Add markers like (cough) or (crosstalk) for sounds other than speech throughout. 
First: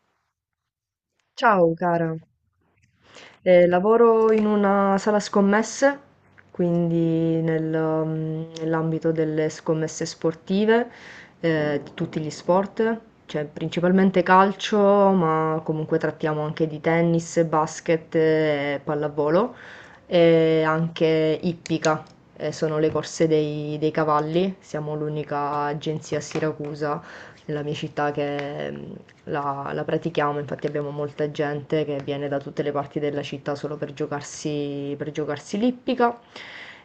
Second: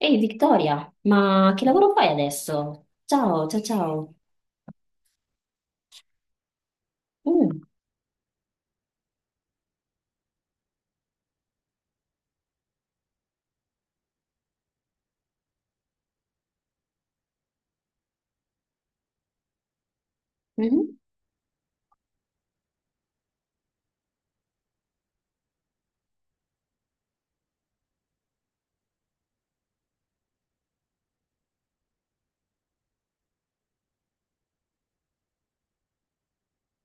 Ehi Vittoria, ma che Ciao lavoro fai cara. adesso? Ciao, ciao, ciao. Lavoro in una sala scommesse, quindi Mm. Nell'ambito delle scommesse sportive, di tutti gli sport, cioè principalmente calcio, ma comunque trattiamo anche di tennis, basket, pallavolo e Mhm. anche ippica, sono le corse dei cavalli, siamo l'unica agenzia a Siracusa nella mia città che, la pratichiamo, infatti abbiamo molta gente che viene da tutte le parti della città solo per giocarsi l'ippica.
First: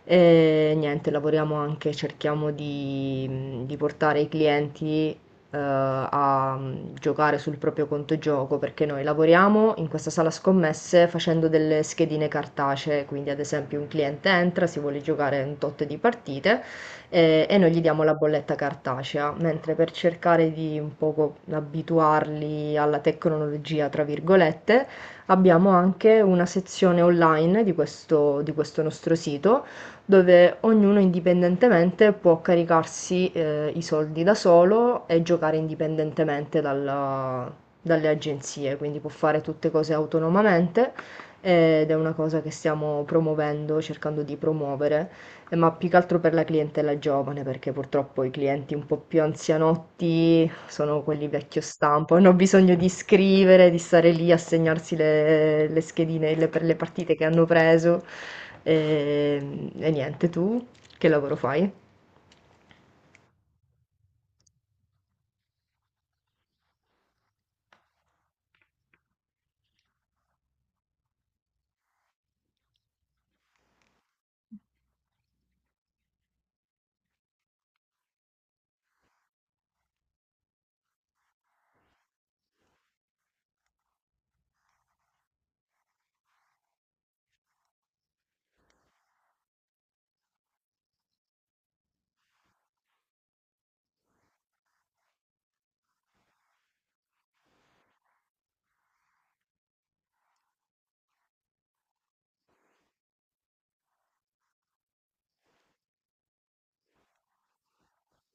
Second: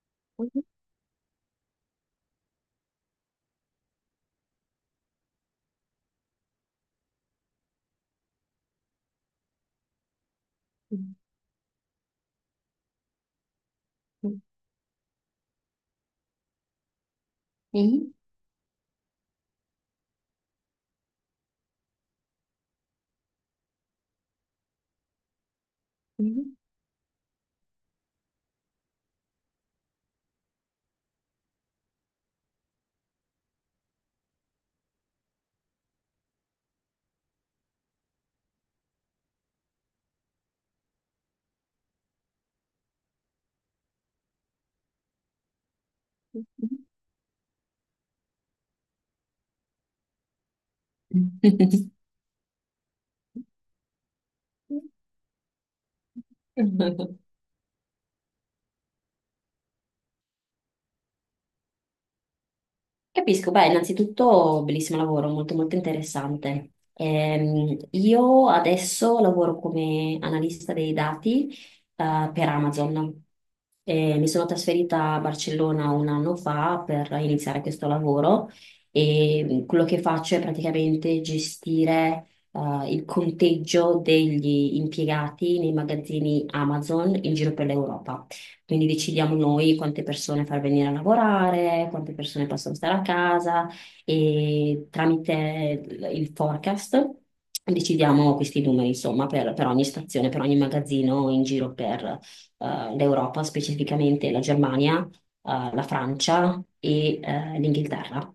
E niente, lavoriamo anche, cerchiamo di portare i clienti a giocare sul proprio conto gioco perché noi lavoriamo in questa sala scommesse facendo delle schedine cartacee, quindi ad esempio un cliente entra, si vuole giocare un tot di partite e noi gli diamo Mhm. la bolletta cartacea, mentre per cercare di un poco abituarli alla tecnologia, tra virgolette, abbiamo anche una Mhm. sezione online di questo nostro sito dove ognuno indipendentemente può caricarsi i soldi da solo e giocare indipendentemente dalle agenzie, quindi può fare tutte cose autonomamente ed è una cosa che stiamo promuovendo, cercando di promuovere. Ma più che altro per la clientela giovane, perché purtroppo i clienti un po' più anzianotti sono quelli vecchio Mhm. stampo, hanno bisogno di scrivere, di stare lì a segnarsi le schedine per le Mhm. partite (laughs) che hanno preso. E niente, tu che lavoro fai? Capisco, beh, innanzitutto bellissimo lavoro, molto molto interessante. Io adesso lavoro come analista dei dati per Amazon. Mi sono trasferita a Barcellona un anno fa per iniziare questo lavoro, e quello che faccio è praticamente gestire il conteggio degli impiegati nei magazzini Amazon in giro per l'Europa. Quindi decidiamo noi quante persone far venire a lavorare, quante persone possono stare a casa, e tramite il forecast decidiamo questi numeri, insomma, per ogni stazione, per ogni magazzino in giro per l'Europa, specificamente la Germania, la Francia e l'Inghilterra.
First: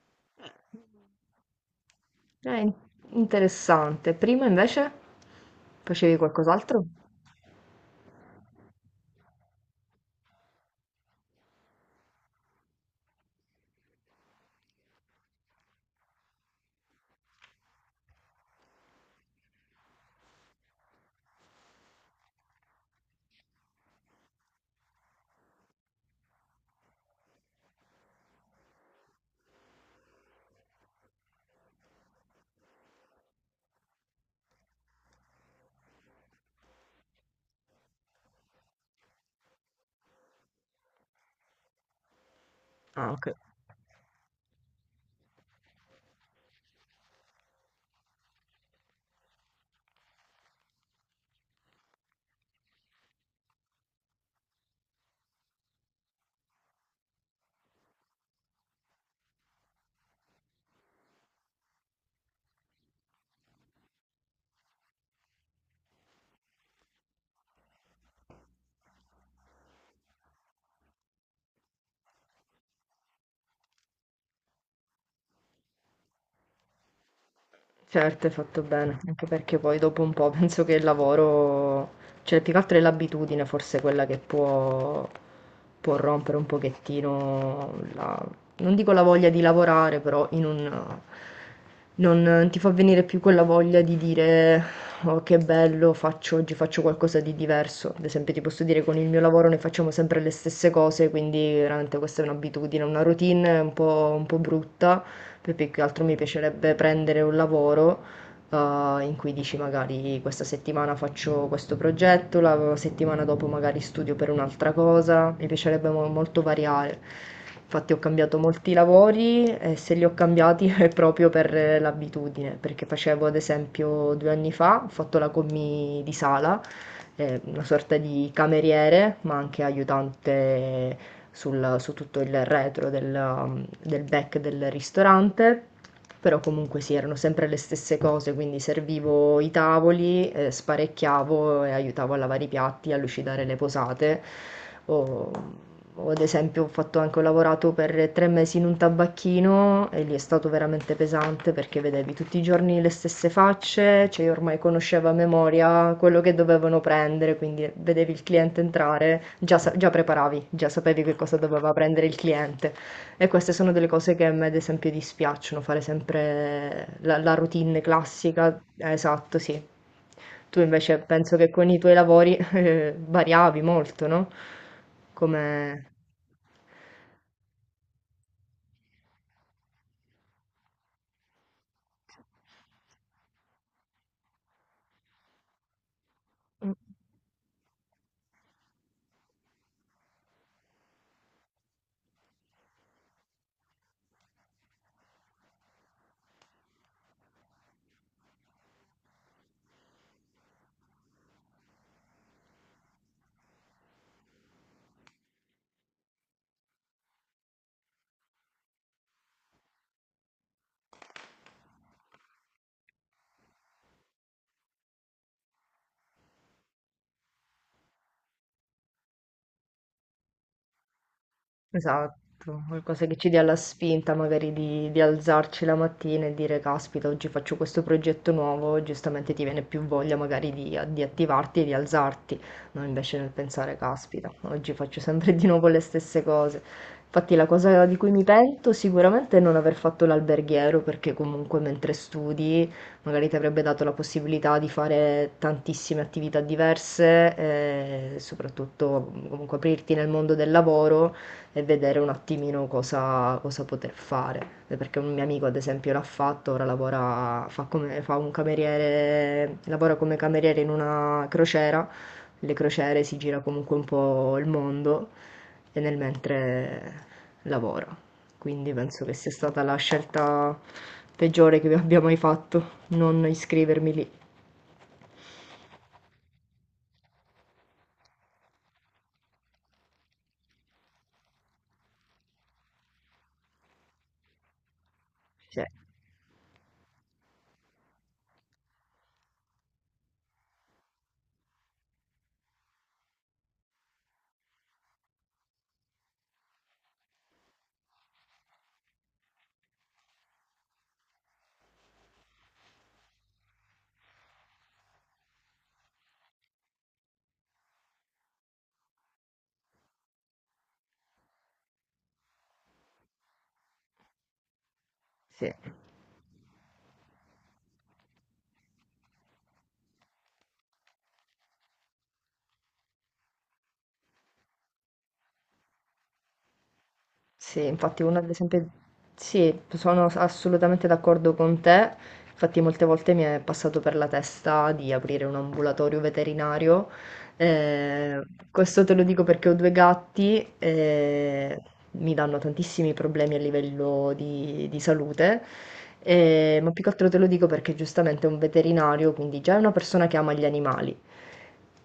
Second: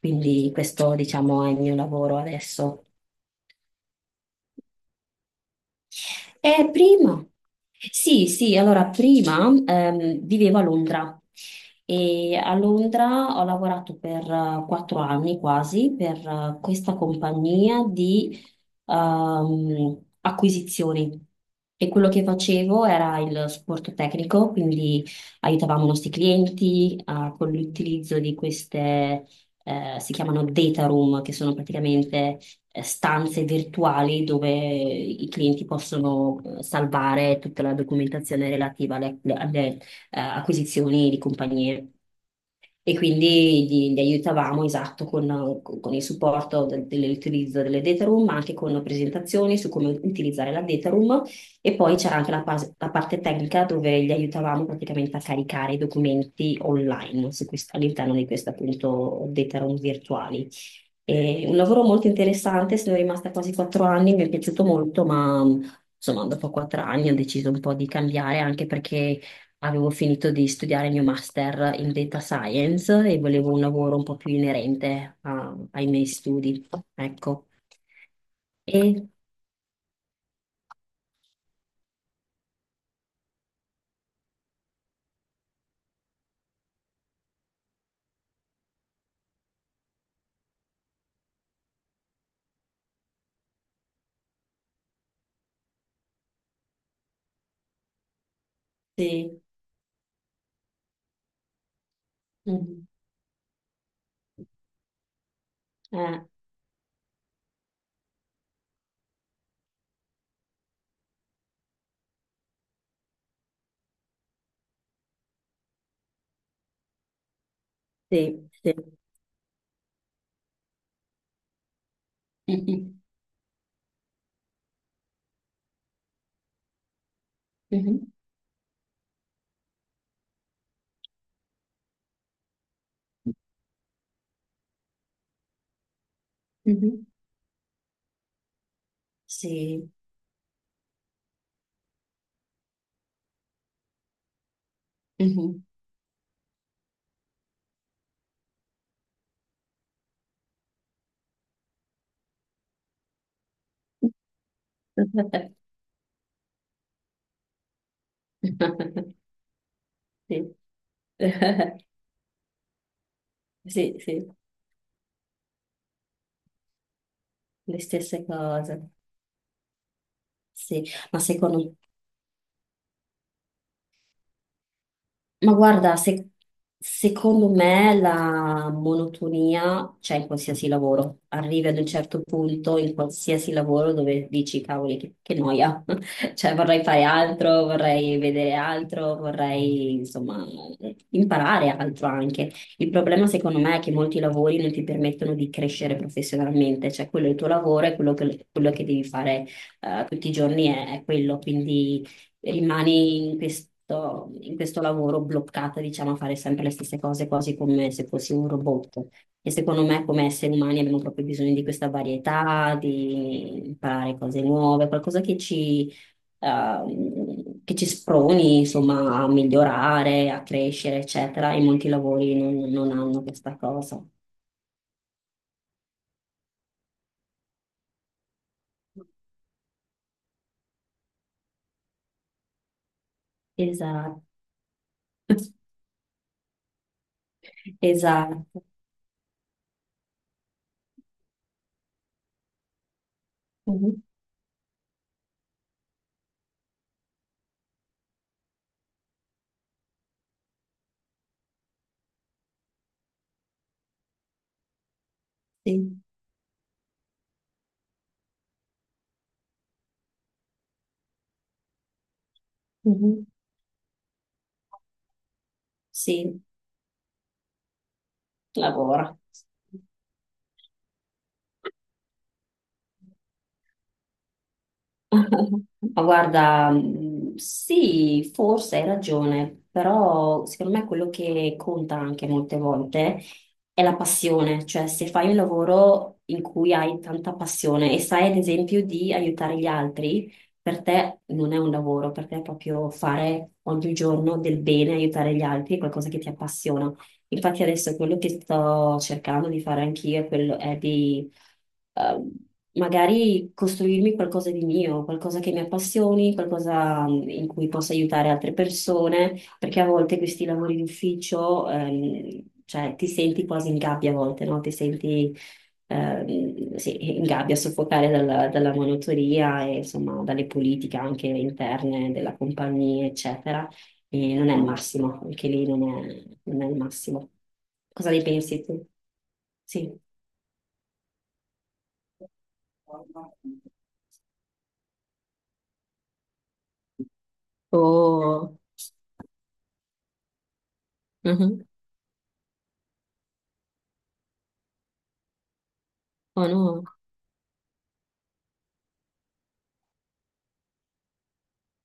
Quindi questo, diciamo, è il mio lavoro Eh, adesso. Interessante. Prima invece facevi qualcos'altro? Prima, sì, sì, allora prima vivevo a Londra, e a Londra ho lavorato per 4 anni quasi per questa compagnia di acquisizioni, e quello che facevo era il supporto tecnico. Quindi aiutavamo i nostri clienti con l'utilizzo di queste, si chiamano data room, che sono praticamente stanze virtuali dove i clienti possono salvare tutta la documentazione relativa alle acquisizioni di compagnie. E Ah, ok. quindi gli aiutavamo, esatto, con il supporto dell'utilizzo delle data room, ma anche con presentazioni su come utilizzare la data room. E poi c'era anche la parte tecnica, dove gli aiutavamo praticamente a caricare i documenti online su all'interno di questo appunto data room virtuali. E un lavoro molto interessante, sono rimasta quasi 4 anni, mi è piaciuto molto, ma insomma dopo 4 anni ho deciso un po' di cambiare, anche perché avevo finito di studiare il mio master in data science e volevo un lavoro un po' più inerente ai miei studi, ecco. Certo, hai fatto bene, E anche perché poi dopo un po' (laughs) penso che il lavoro, cioè più che altro è l'abitudine forse quella che può, può rompere un pochettino non dico la voglia di lavorare, però in un, non ti fa venire più quella voglia di dire oh che bello, faccio oggi faccio qualcosa di diverso. Ad esempio ti posso dire con il mio sì, lavoro ne facciamo sempre le stesse cose, quindi veramente questa è un'abitudine, mhm, una routine un po' brutta, poi più che altro mi eh, piacerebbe prendere un lavoro eh, in cui dici magari questa settimana faccio questo progetto, la settimana dopo magari studio per un'altra cosa, mi piacerebbe molto variare. Infatti ho cambiato sì, molti sì. lavori e se li ho cambiati (laughs) è proprio per l'abitudine, perché Mhm. facevo ad esempio due anni fa, ho fatto la commì di sala, una sorta Mhm. di cameriere, ma anche aiutante su tutto il retro del, del back del ristorante, però comunque sì, Mhm. erano sempre le stesse cose, quindi servivo i Sì. tavoli, sparecchiavo e aiutavo a lavare i piatti, a lucidare le posate. O, Mhm. o ad esempio ho fatto anche, ho lavorato per tre mesi in un tabacchino e lì è stato veramente pesante perché vedevi tutti i giorni le stesse facce, cioè io ormai conoscevo a (laughs) memoria quello che dovevano prendere, quindi vedevi il cliente entrare, già, già Sì. preparavi, già sapevi che cosa doveva (laughs) prendere il cliente. E queste sono delle Sì, cose sì, che a me, ad esempio, dispiacciono, fare sempre la le routine stesse classica. cose. Esatto, sì. Tu Sì, invece ma penso che con secondo, i tuoi lavori (laughs) variavi molto, no? ma Come... guarda, secondo me la monotonia c'è in qualsiasi lavoro. Arrivi ad un certo punto in qualsiasi lavoro dove dici, cavoli, che noia. (laughs) Cioè, vorrei fare altro, vorrei vedere altro, vorrei, insomma, imparare altro anche. Il problema, secondo me, è che molti lavori non ti permettono di crescere professionalmente. Cioè, quello è il tuo lavoro, e quello che devi fare, tutti i giorni è quello. Quindi rimani in questo lavoro bloccata, diciamo, a fare sempre le stesse cose, quasi come se fossi un robot. E secondo me, come esseri umani, abbiamo proprio bisogno di questa varietà, di imparare cose nuove, qualcosa che ci sproni, insomma, a migliorare, a crescere, eccetera. E molti lavori non, Esatto, non qualcosa che hanno ci dia la questa cosa. spinta magari di alzarci la mattina e dire caspita, oggi faccio questo progetto nuovo, giustamente ti viene più voglia magari di attivarti e di alzarti, non invece nel pensare Esatto, caspita, oggi faccio sempre di nuovo (laughs) le stesse cose. Infatti la cosa di cui mi esatto. pento sicuramente è non aver fatto l'alberghiero, perché comunque mentre studi magari ti avrebbe dato la Mhm. possibilità di fare tantissime attività diverse, e soprattutto comunque aprirti nel mondo del lavoro e vedere un attimino cosa, cosa poter fare. Perché un mio amico ad esempio Sì. l'ha fatto, ora lavora, fa, come, fa un cameriere, lavora come cameriere in una crociera, le crociere si Mhm. gira comunque un po' il mondo e nel Sì, mentre lavora, quindi penso che lavora. sia stata la scelta peggiore che abbia mai fatto, non iscrivermi lì. Ma guarda, sì, forse hai ragione, però secondo me quello che conta anche molte volte è la passione, cioè se fai un Sì, lavoro in cui hai tanta passione e sai ad esempio di aiutare gli altri, per te non è un lavoro, per te è proprio fare ogni giorno del bene, aiutare gli altri, è qualcosa che ti appassiona. Infatti adesso quello che sto cercando di fare anch'io è quello è di ehm, magari costruirmi qualcosa di mio, qualcosa che mi appassioni, qualcosa in cui possa aiutare altre persone, perché a volte questi lavori d'ufficio, cioè ti senti quasi in gabbia a volte, no? Ti senti sì. Sì, in gabbia, soffocare dalla, monotonia e insomma dalle politiche anche interne della compagnia, eccetera. E non è il massimo, anche lì non è il massimo. Sì, infatti Cosa uno ne ad pensi esempio... tu? Sì, Sì. sono assolutamente d'accordo con te. Infatti molte volte mi è passato per la testa di aprire un ambulatorio veterinario. Eh, Oh. Questo te lo dico perché ho due gatti e Mhm. mi danno tantissimi problemi a livello di salute. Oh Ma più no, che altro te lo dico perché giustamente è un veterinario, quindi già è una persona che ama gli animali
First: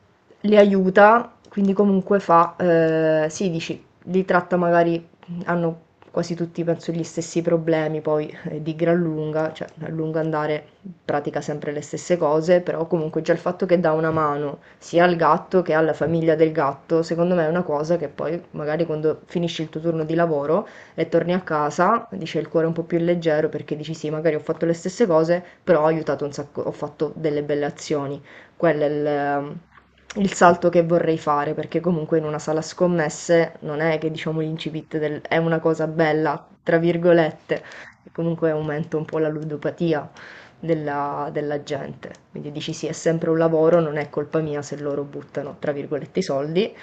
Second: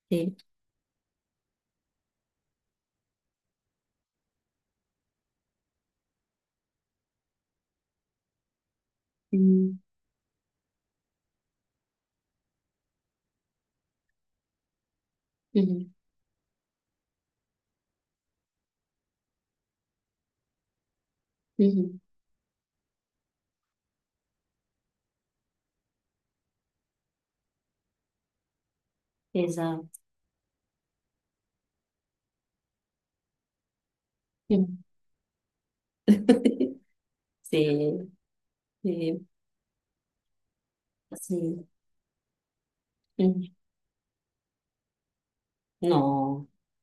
sì. li aiuta, quindi comunque fa, sì, dici, li tratta magari, hanno quasi tutti, penso, gli stessi problemi, poi di gran lunga, cioè Mm. a lungo andare pratica sempre le stesse cose, però comunque già il fatto che dà una mano sia al gatto che alla Mhm. famiglia del gatto, secondo me è una cosa che poi magari quando finisci il tuo turno di lavoro e torni a Mhm. casa, dice il cuore un po' più leggero perché dici sì, magari ho fatto le stesse cose, però ho aiutato un sacco, ho fatto delle belle azioni. Quello è il Esatto. il salto che vorrei fare, perché comunque in una sala scommesse non è che diciamo Mm. l'incipit del è una cosa bella, tra (laughs) virgolette, Sì, e comunque aumenta un po' sì, la ludopatia della sì. gente. Quindi dici sì, è sempre un Mm. lavoro, non è colpa mia se loro buttano, tra virgolette, i No, soldi,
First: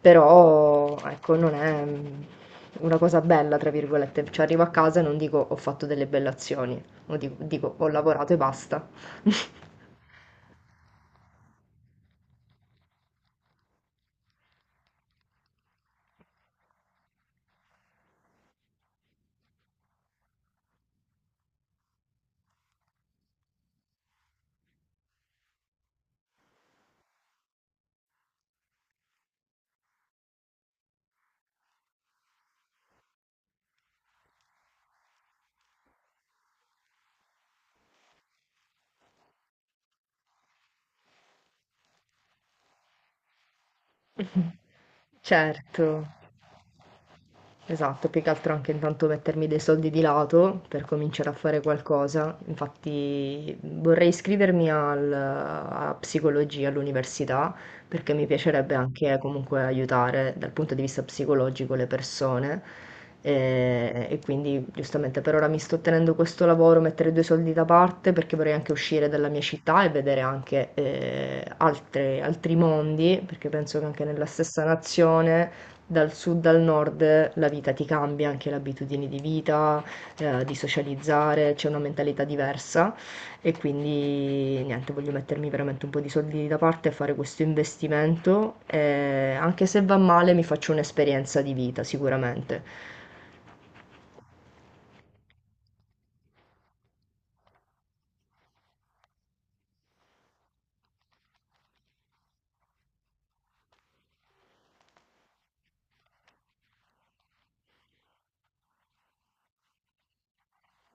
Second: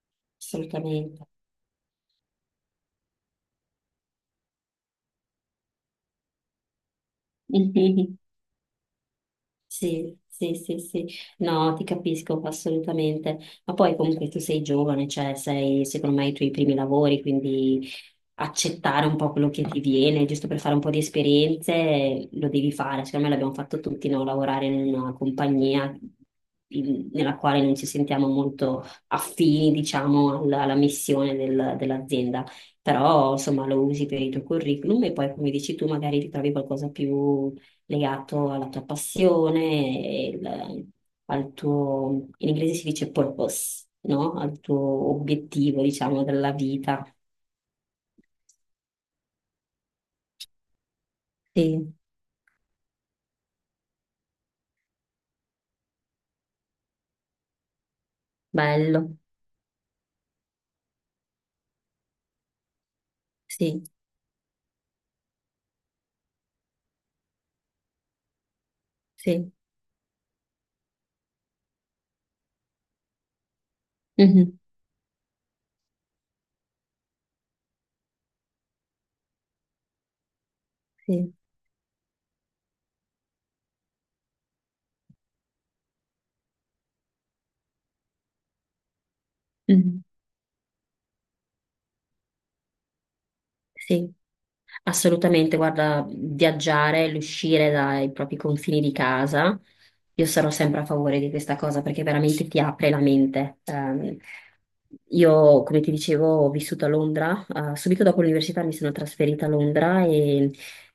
però assolutamente. ecco, non è una cosa bella, tra virgolette. Cioè arrivo a casa e non dico ho fatto delle belle azioni, o dico (laughs) dico, ho Mhm. lavorato e basta. Sì, sì, sì, sì. No, ti capisco assolutamente. Ma poi comunque tu sei giovane, cioè sei secondo me i tuoi primi lavori, quindi accettare un po' quello che ti viene, giusto per fare un po' di esperienze, lo devi fare. Secondo me l'abbiamo fatto tutti, no? Lavorare in una compagnia nella quale non ci sentiamo molto affini, diciamo, alla missione dell'azienda. Però, insomma, lo usi per il tuo curriculum e poi, come dici tu, magari ti trovi qualcosa più legato alla tua passione, e il- al tuo, in inglese si dice purpose, no? (laughs) Al tuo obiettivo, Certo. diciamo, della vita. Esatto, più che altro anche intanto mettermi dei soldi di lato per cominciare a fare qualcosa. Infatti vorrei iscrivermi a psicologia all'università perché mi piacerebbe anche Bello, comunque aiutare dal punto di vista psicologico le persone sì, e quindi giustamente per ora mi sto tenendo questo lavoro, mettere due soldi da parte perché vorrei anche uscire dalla mia sì, città e vedere anche altri mondi perché penso che anche nella mhm, stessa nazione dal sud al nord la vita ti cambia, anche le abitudini di vita, di sì, socializzare, c'è una mentalità diversa e quindi niente, voglio mettermi veramente un po' di soldi da parte e fare questo investimento. E anche se va mhm, male, mi faccio un'esperienza di vita sicuramente. sì, assolutamente. Guarda, viaggiare, l'uscire dai propri confini di casa, io sarò sempre a favore di questa cosa perché veramente ti apre la mente. Io, come ti dicevo, ho vissuto a Londra. Subito dopo l'università mi sono trasferita a Londra, e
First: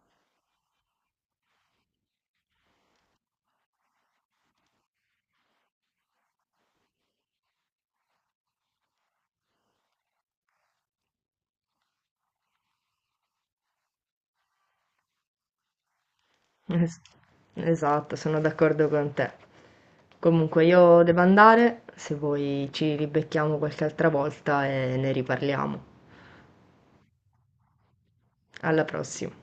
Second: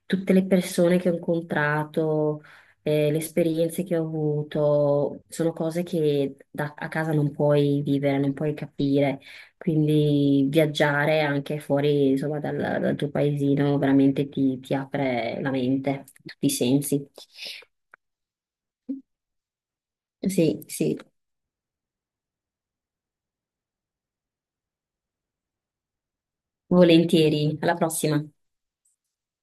tutte le persone che ho incontrato, le esperienze che ho avuto, sono cose che a casa non puoi vivere, non puoi capire. Quindi viaggiare anche fuori, insomma, dal tuo paesino veramente ti apre la mente, tutti i Es- sensi. Esatto, sono d'accordo con te. Comunque Sì, sì, io devo andare, se vuoi ci ribecchiamo qualche altra volta e ne riparliamo. volentieri. Alla prossima. Alla prossima.